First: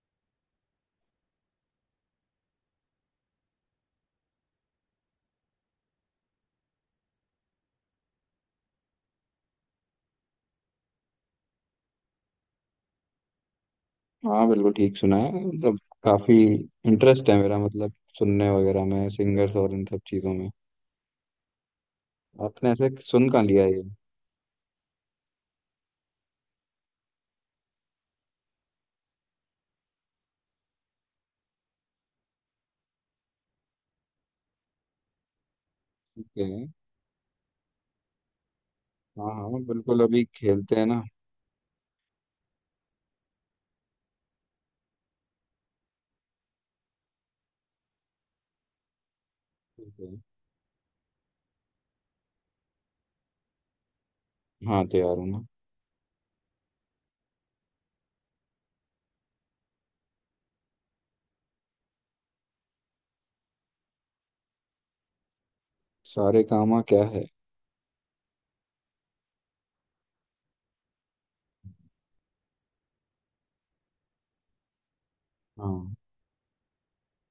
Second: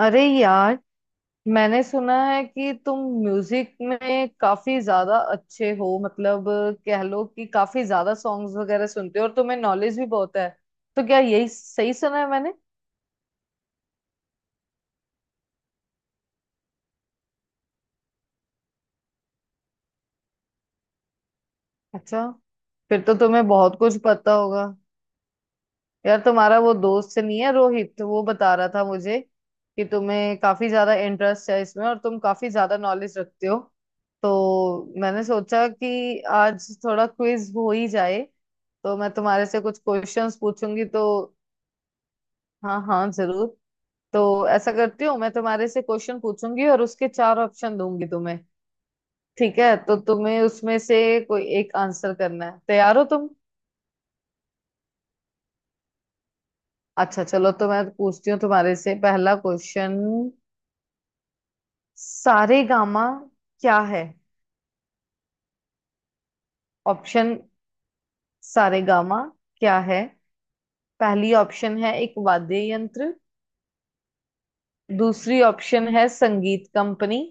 अरे यार, मैंने सुना है कि तुम म्यूजिक में काफी ज्यादा अच्छे हो। मतलब, कह लो कि काफी ज्यादा सॉन्ग्स वगैरह सुनते हो और तुम्हें नॉलेज भी बहुत है। तो क्या यही सही सुना है मैंने? हाँ, बिल्कुल ठीक सुना है। मतलब काफी इंटरेस्ट है मेरा। मतलब सुनने वगैरह में, सिंगर्स और इन सब चीजों में। अच्छा। आपने ऐसे फिर तो सुन कहाँ तुम्हें लिया बहुत ये? कुछ पता होगा। यार, तुम्हारा वो दोस्त नहीं है रोहित, तो वो बता रहा था मुझे कि तुम्हें काफी ज्यादा इंटरेस्ट है इसमें और तुम काफी ज्यादा नॉलेज रखते हो। तो मैंने सोचा कि ठीक है। आज थोड़ा क्विज हो ही जाए। तो मैं हाँ तुम्हारे हाँ, से कुछ बिल्कुल अभी क्वेश्चंस खेलते पूछूंगी हैं ना। तो। हाँ हाँ जरूर। तो ऐसा करती हूँ, मैं तुम्हारे से क्वेश्चन पूछूंगी और उसके चार ऑप्शन दूंगी तुम्हें। ठीक है, ठीक तो है। तुम्हें उसमें से कोई एक आंसर करना है। तैयार हो तुम? हाँ, तैयार हूँ ना। अच्छा चलो, तो मैं पूछती हूँ तुम्हारे से पहला क्वेश्चन। सारेगामा क्या है? सारे कामा क्या है? ऑप्शन। सारेगामा क्या है? पहली ऑप्शन है एक वाद्य यंत्र। दूसरी ऑप्शन हाँ है संगीत कंपनी।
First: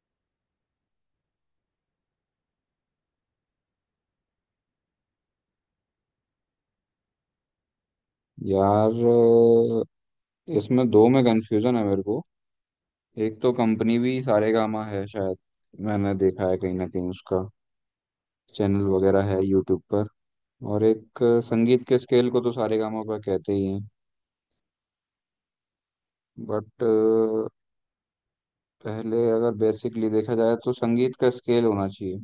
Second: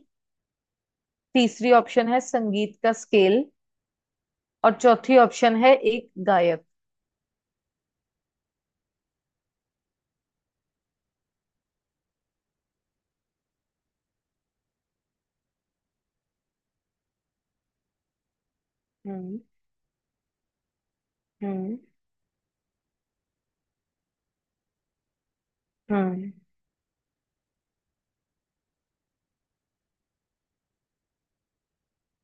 तीसरी ऑप्शन है संगीत का स्केल। और चौथी ऑप्शन है एक गायक। यार, इसमें दो में कंफ्यूजन है मेरे को। एक तो कंपनी भी सारे कामा है शायद, मैंने देखा है कहीं ना कहीं उसका चैनल वगैरह है हम्म। यूट्यूब पर। और एक हम्म। संगीत के स्केल को तो सारे कामा पर कहते ही हैं। हम्म। बट पहले अगर बेसिकली देखा जाए तो संगीत का स्केल होना चाहिए।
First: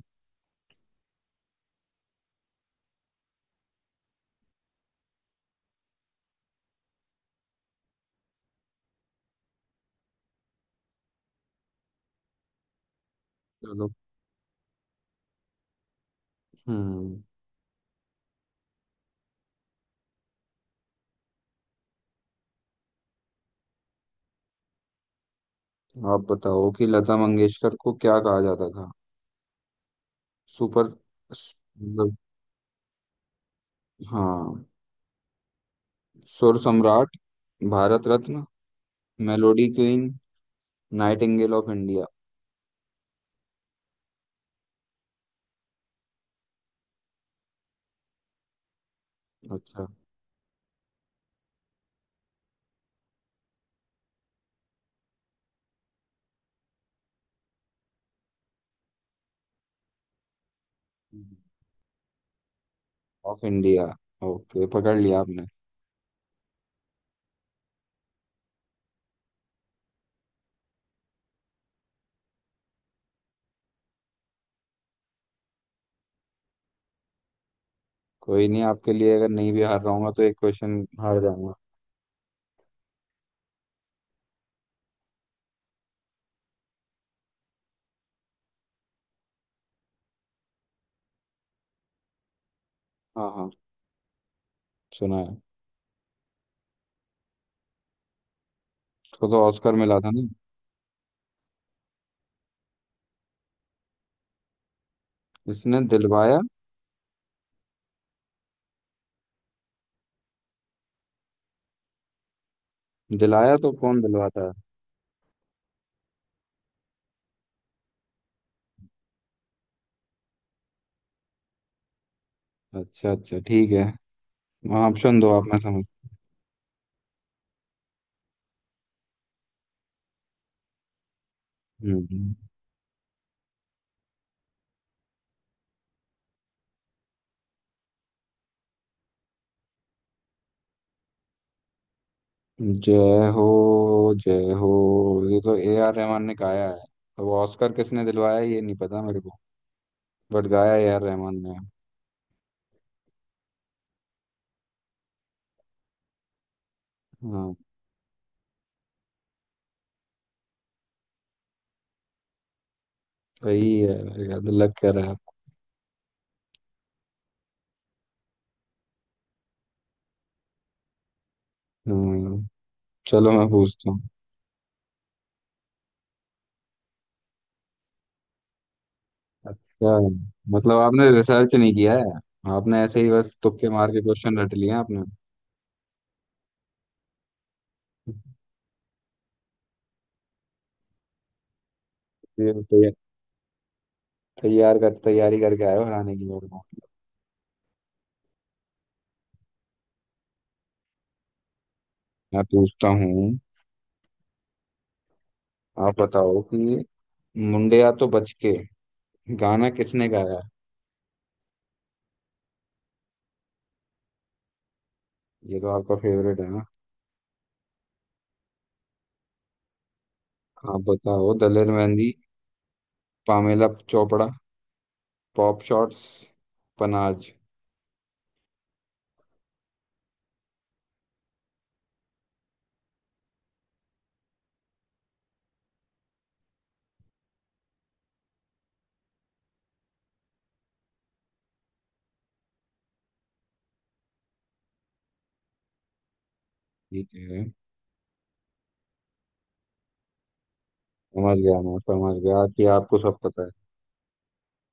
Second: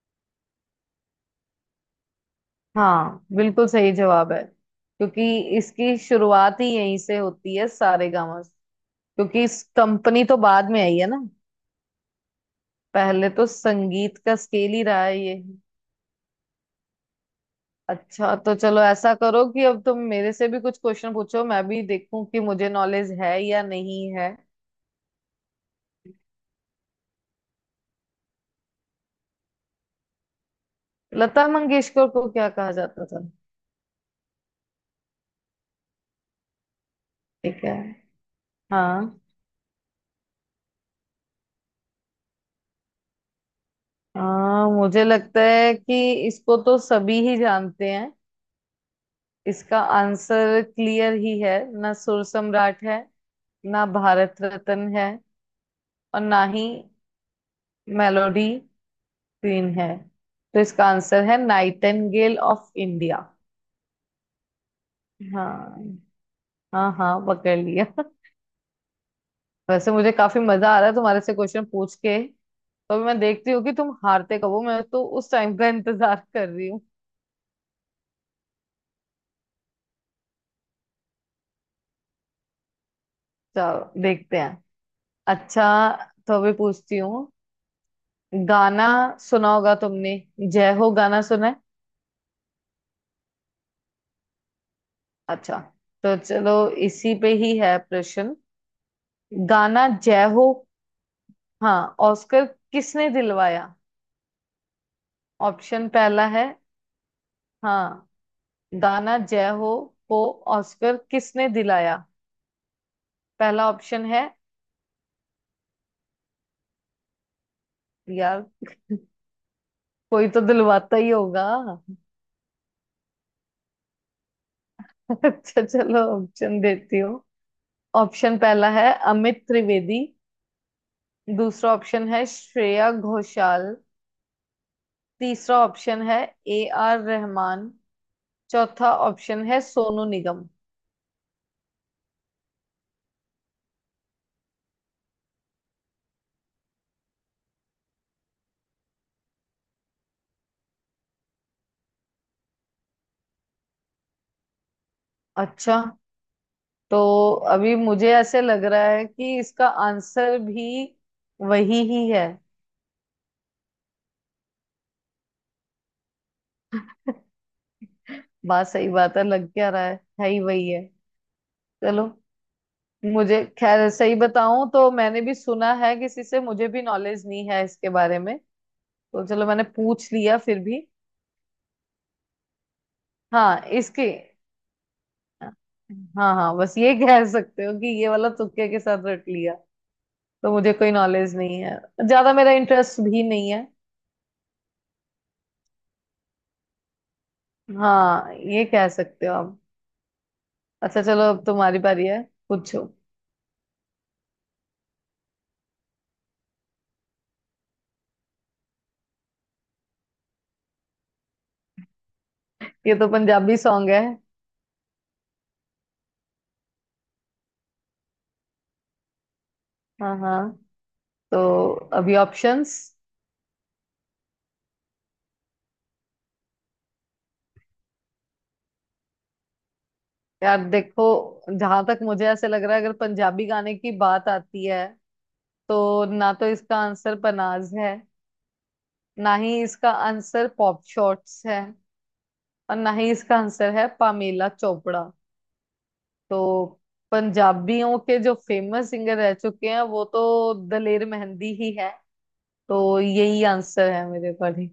हाँ बिल्कुल सही जवाब है। क्योंकि इसकी शुरुआत ही यहीं से होती है सारेगामा से। क्योंकि इस कंपनी तो बाद में आई है ना। पहले तो चलो। संगीत का स्केल ही रहा है ये। हम्म। अच्छा, तो चलो ऐसा करो कि अब तुम मेरे से भी कुछ क्वेश्चन पूछो, मैं भी देखूं कि मुझे नॉलेज है या नहीं है। आप बताओ कि लता मंगेशकर को क्या कहा जाता था? सुपर... लता स- मंगेशकर मतलब, को क्या कहा जाता था? हाँ, सुर सम्राट, ठीक है। भारत रत्न, हाँ। Melody queen, nightingale of India. हाँ, मुझे लगता है कि इसको तो सभी ही जानते हैं। इसका अच्छा, आंसर क्लियर ही है। ना सुर सम्राट है, ना भारत रत्न है, और ना ही मेलोडी क्वीन है। तो इसका आंसर है nightingale of India. Of India. Okay, पकड़ लिया आपने। हाँ। हाँ हाँ, पकड़ लिया। वैसे मुझे काफी मजा आ रहा है तुम्हारे से क्वेश्चन पूछ के। तो अभी मैं देखती हूँ कि तुम हारते कब हो। मैं तो उस टाइम का इंतजार कर रही हूँ। कोई नहीं, आपके लिए अगर नहीं भी हार रहा हूंगा तो एक क्वेश्चन हार जाऊंगा। चलो देखते हैं। अच्छा, तो अभी पूछती हूँ। गाना सुना होगा तुमने? जय हो गाना सुना है? हाँ हाँ, सुना है। अच्छा, तो चलो, इसी पे ही है प्रश्न। उसको तो ऑस्कर गाना मिला था जय ना। हो। हाँ, ऑस्कर किसने दिलवाया? इसने ऑप्शन पहला दिलवाया। है। हाँ। गाना जय हो को ऑस्कर किसने दिलाया? दिलाया पहला तो कौन ऑप्शन है। दिलवाता है? यार, कोई तो दिलवाता ही होगा। अच्छा अच्छा, ठीक है। ऑप्शन दो आप, मैं अच्छा समझ... चलो, ऑप्शन देती हूँ। ऑप्शन पहला है अमित त्रिवेदी। दूसरा ऑप्शन है हम्म, श्रेया घोषाल। तीसरा ऑप्शन है ए आर रहमान। चौथा ऑप्शन है सोनू निगम। जय हो, जय हो, ये तो ए आर रहमान ने गाया है। अब ऑस्कर किसने दिलवाया ये नहीं पता मेरे को। बट गाया ए आर रहमान ने। अच्छा, तो हाँ, अभी मुझे ऐसे लग रहा है कि इसका आंसर भी वही ही है। सही है। याद लग कह रहा है आपको। बात सही, बात है, लग क्या रहा है ही वही है। चलो। हम्म, चलो मुझे मैं खैर पूछता हूँ। सही बताऊं तो, मैंने भी सुना है किसी से, मुझे भी नॉलेज नहीं है इसके बारे में। तो चलो, मैंने अच्छा, पूछ लिया फिर मतलब भी। आपने रिसर्च नहीं किया है? आपने ऐसे ही बस हाँ तुक्के मार के इसके क्वेश्चन रट लिए हैं आपने। हाँ हाँ, बस ये कह सकते हो कि ये वाला तुक्के के साथ रट लिया, तो मुझे कोई नॉलेज नहीं है ज्यादा, मेरा ये तैयार इंटरेस्ट भी नहीं है। तैयार कर तैयारी करके आए हो हराने की मेरे को। हाँ, ये कह सकते हो आप। अच्छा चलो, अब तुम्हारी बारी है। मैं पूछो। पूछता हूँ। आप बताओ कि मुंडिया तो बच के गाना किसने गाया? ये तो पंजाबी सॉन्ग है। ये तो आपका फेवरेट है ना। हाँ हाँ। आप बताओ, तो दलेर मेहंदी, अभी options. Pamela Chopra, pop shots, पनाज। यार देखो, जहां तक मुझे ऐसे लग रहा है, अगर पंजाबी गाने की बात आती है तो ना तो इसका आंसर पनाज है, ना ही इसका आंसर पॉप शॉट्स है, और ना ही इसका आंसर है पामेला चोपड़ा। तो ठीक है, पंजाबियों के जो फेमस सिंगर रह चुके हैं वो तो दलेर समझ मेहंदी गया, ही मैं है। समझ गया कि तो आपको सब पता यही है। आंसर है मेरे अकॉर्डिंग।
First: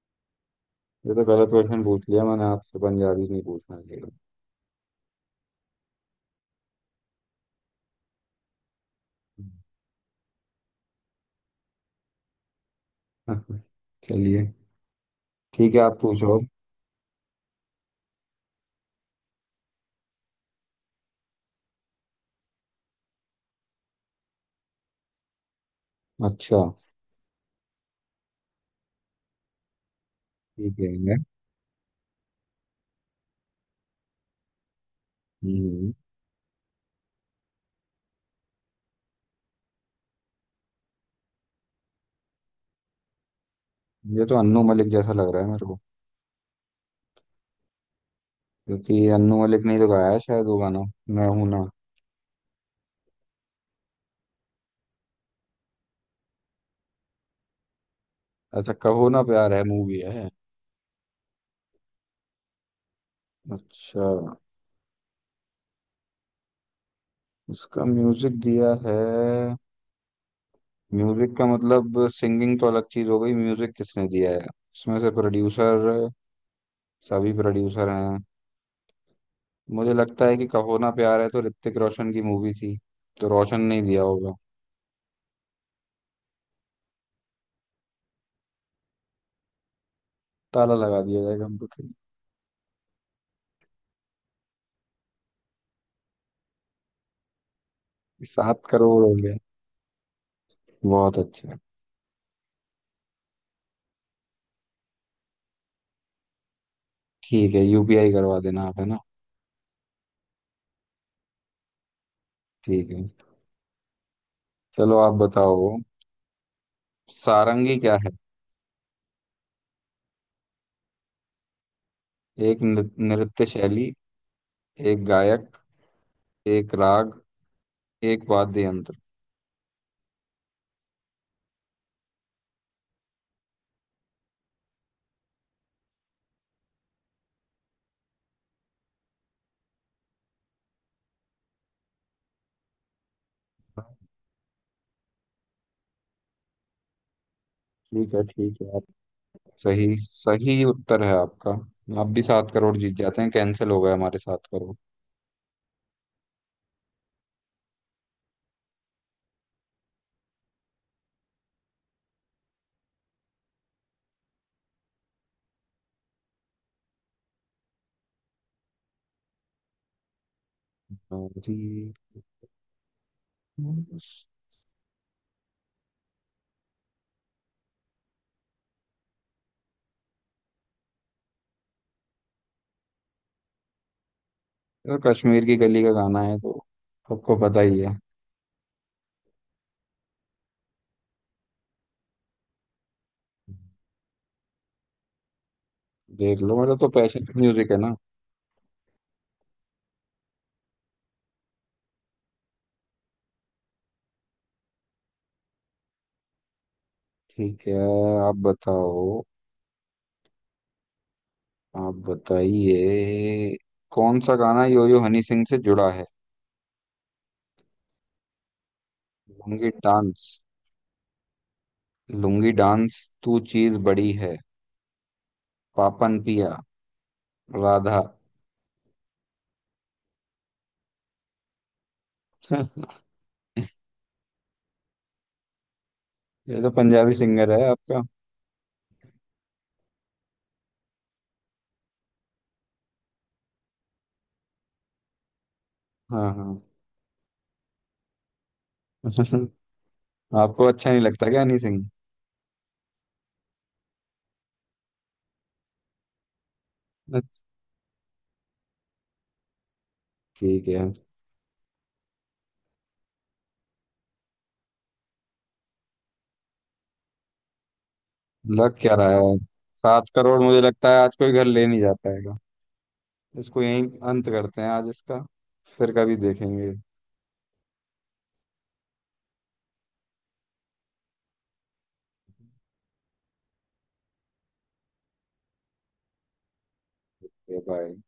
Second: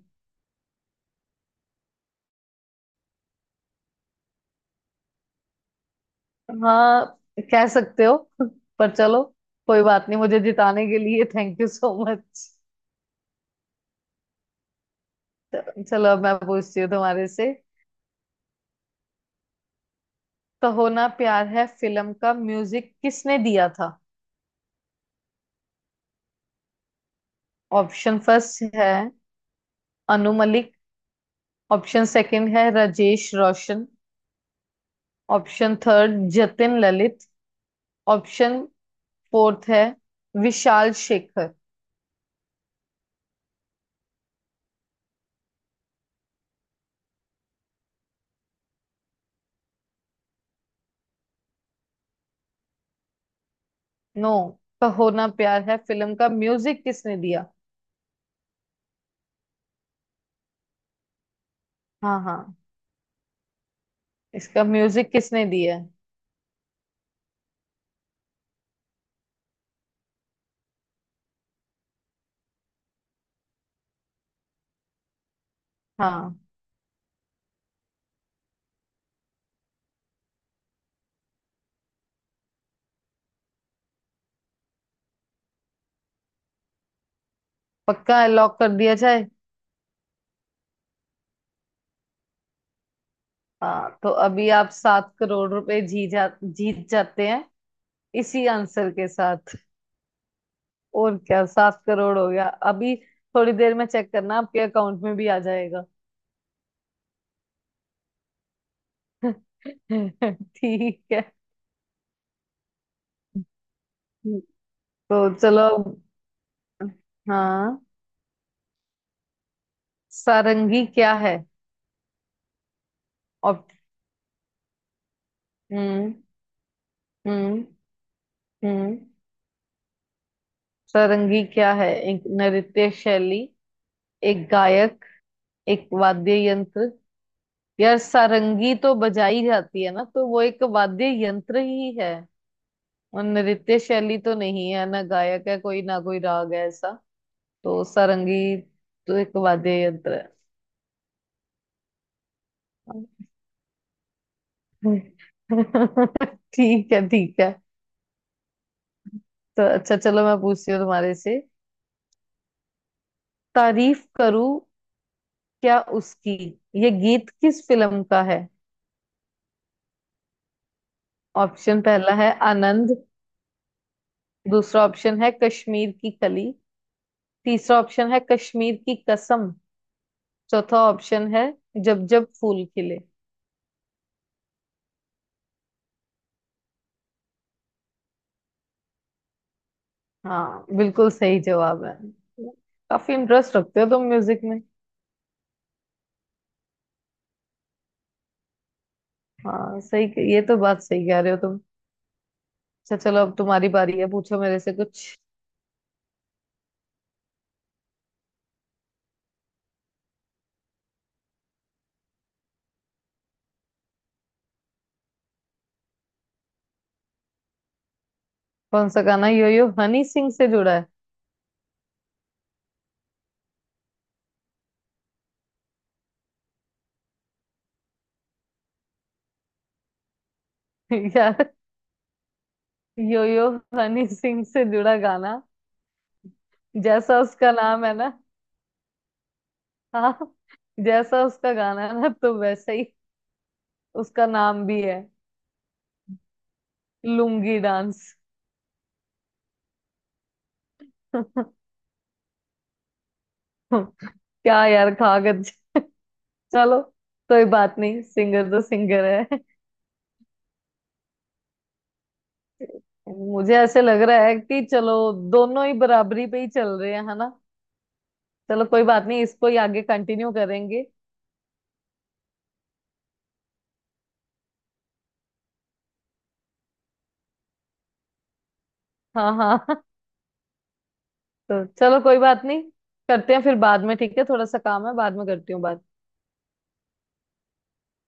ये तो गलत क्वेश्चन पूछ लिया मैंने आपसे, पंजाबी नहीं पूछना चाहिए। हाँ, कह सकते हो। पर चलो, कोई बात नहीं। मुझे जिताने के लिए थैंक यू सो मच। चलिए, ठीक है, आप चलो, अब मैं पूछो। पूछती हूँ तुम्हारे से। कहो ना प्यार है फिल्म का म्यूजिक किसने दिया था? अच्छा। ऑप्शन फर्स्ट है अनु मलिक। ठीक है। ऑप्शन सेकंड है राजेश रोशन। ऑप्शन हम्म, third Jatin Lalit. Option fourth है विशाल शेखर। ये तो अन्नू मलिक जैसा लग रहा है मेरे को। क्योंकि अन्नू मलिक ने ही तो गाया है शायद वो गाना, मैं हूं ना। नो। कहो ना प्यार है फिल्म का म्यूजिक किसने दिया? ऐसा, कहो ना प्यार है मूवी है। हाँ हाँ। अच्छा। इसका म्यूजिक किसने दिया है? इसका म्यूजिक दिया है। म्यूजिक का मतलब सिंगिंग तो अलग चीज हो गई, म्यूजिक किसने दिया है? इसमें से प्रोड्यूसर, हाँ। सभी प्रोड्यूसर हैं। मुझे लगता है कि कहो ना प्यार है तो ऋतिक रोशन की मूवी थी, तो रोशन नहीं दिया होगा। पक्का लॉक कर दिया जाए? ताला लगा दिया जाएगा कंप्यूटर में। हाँ, तो अभी आप 7 करोड़ रुपए जी जा जीत जाते हैं इसी सात आंसर करोड़ के हो गया? साथ। और बहुत क्या, अच्छा। 7 करोड़ हो गया अभी। थोड़ी देर में चेक करना, आपके अकाउंट में भी आ जाएगा। ठीक है, यूपीआई करवा देना आप, है ना। ठीक है। ठीक है। चलो आप तो चलो। बताओ। सारंगी हाँ। क्या है? सारंगी क्या है? नृत्य ऑप शैली, एक गायक, हम्म। एक राग, हम्म। एक वाद्य यंत्र। हम्म। सारंगी क्या है? एक नृत्य शैली, एक गायक, एक वाद्य यंत्र। यार सारंगी तो बजाई जाती है ना, तो वो एक वाद्य यंत्र ही है। और नृत्य शैली तो नहीं है ना, गायक है कोई, ना कोई राग है ऐसा। तो सारंगी ठीक है आप... तो एक वाद्य सही यंत्र है। सही उत्तर है आपका। आप भी 7 करोड़ जीत जाते हैं, कैंसिल हो गए हमारे 7 करोड़। ठीक है ठीक है। तो अच्छा चलो, मैं पूछती हूँ तुम्हारे से। तारीफ करूं क्या उसकी, ये गीत किस फिल्म का है? तो ऑप्शन ठीक पहला है आनंद। है। दूसरा ऑप्शन है कश्मीर की कली। तीसरा ऑप्शन है कश्मीर की कसम। चौथा ऑप्शन है जब जब फूल खिले। तो कश्मीर की गली का गाना है तो सबको पता ही है। हाँ बिल्कुल सही जवाब है। काफी इंटरेस्ट रखते हो तुम म्यूजिक में। देख लो, मेरा तो पैशन म्यूजिक है ना। हाँ सही। ये तो बात सही कह रहे हो। अच्छा चलो, अब तुम्हारी बारी है। पूछो मेरे से कुछ। ठीक है, आप बताओ। आप बताइए कौन सा गाना योयो हनी सिंह से जुड़ा है? कौन सा गाना yo yo lungi Honey dance, Singh से जुड़ा है? लुंगी डांस तू चीज बड़ी है, पापन पिया, राधा। यार। यो यो हनी सिंह से जुड़ा गाना, ये तो पंजाबी जैसा सिंगर उसका है नाम है आपका। ना, हाँ, जैसा उसका गाना है ना तो वैसा ही उसका नाम भी है, हाँ हाँ। लुंगी डांस। आपको अच्छा नहीं लगता क्या हनी सिंह? क्या यार, कागज। चलो अच्छा। कोई बात नहीं, सिंगर तो सिंगर है। ठीक है, मुझे ऐसे लग रहा है कि चलो, दोनों ही बराबरी पे ही चल रहे हैं, है ना? चलो लग कोई क्या बात रहा नहीं, है। इसको ही आगे सात कंटिन्यू करोड़ मुझे करेंगे। लगता है आज कोई घर ले नहीं जा पाएगा। इसको यहीं अंत करते हैं आज इसका, फिर कभी देखेंगे। हाँ हाँ। तो चलो, कोई बात नहीं। करते हैं फिर बाद में। ठीक है, थोड़ा सा काम है, बाद में करती हूँ बात। बाय।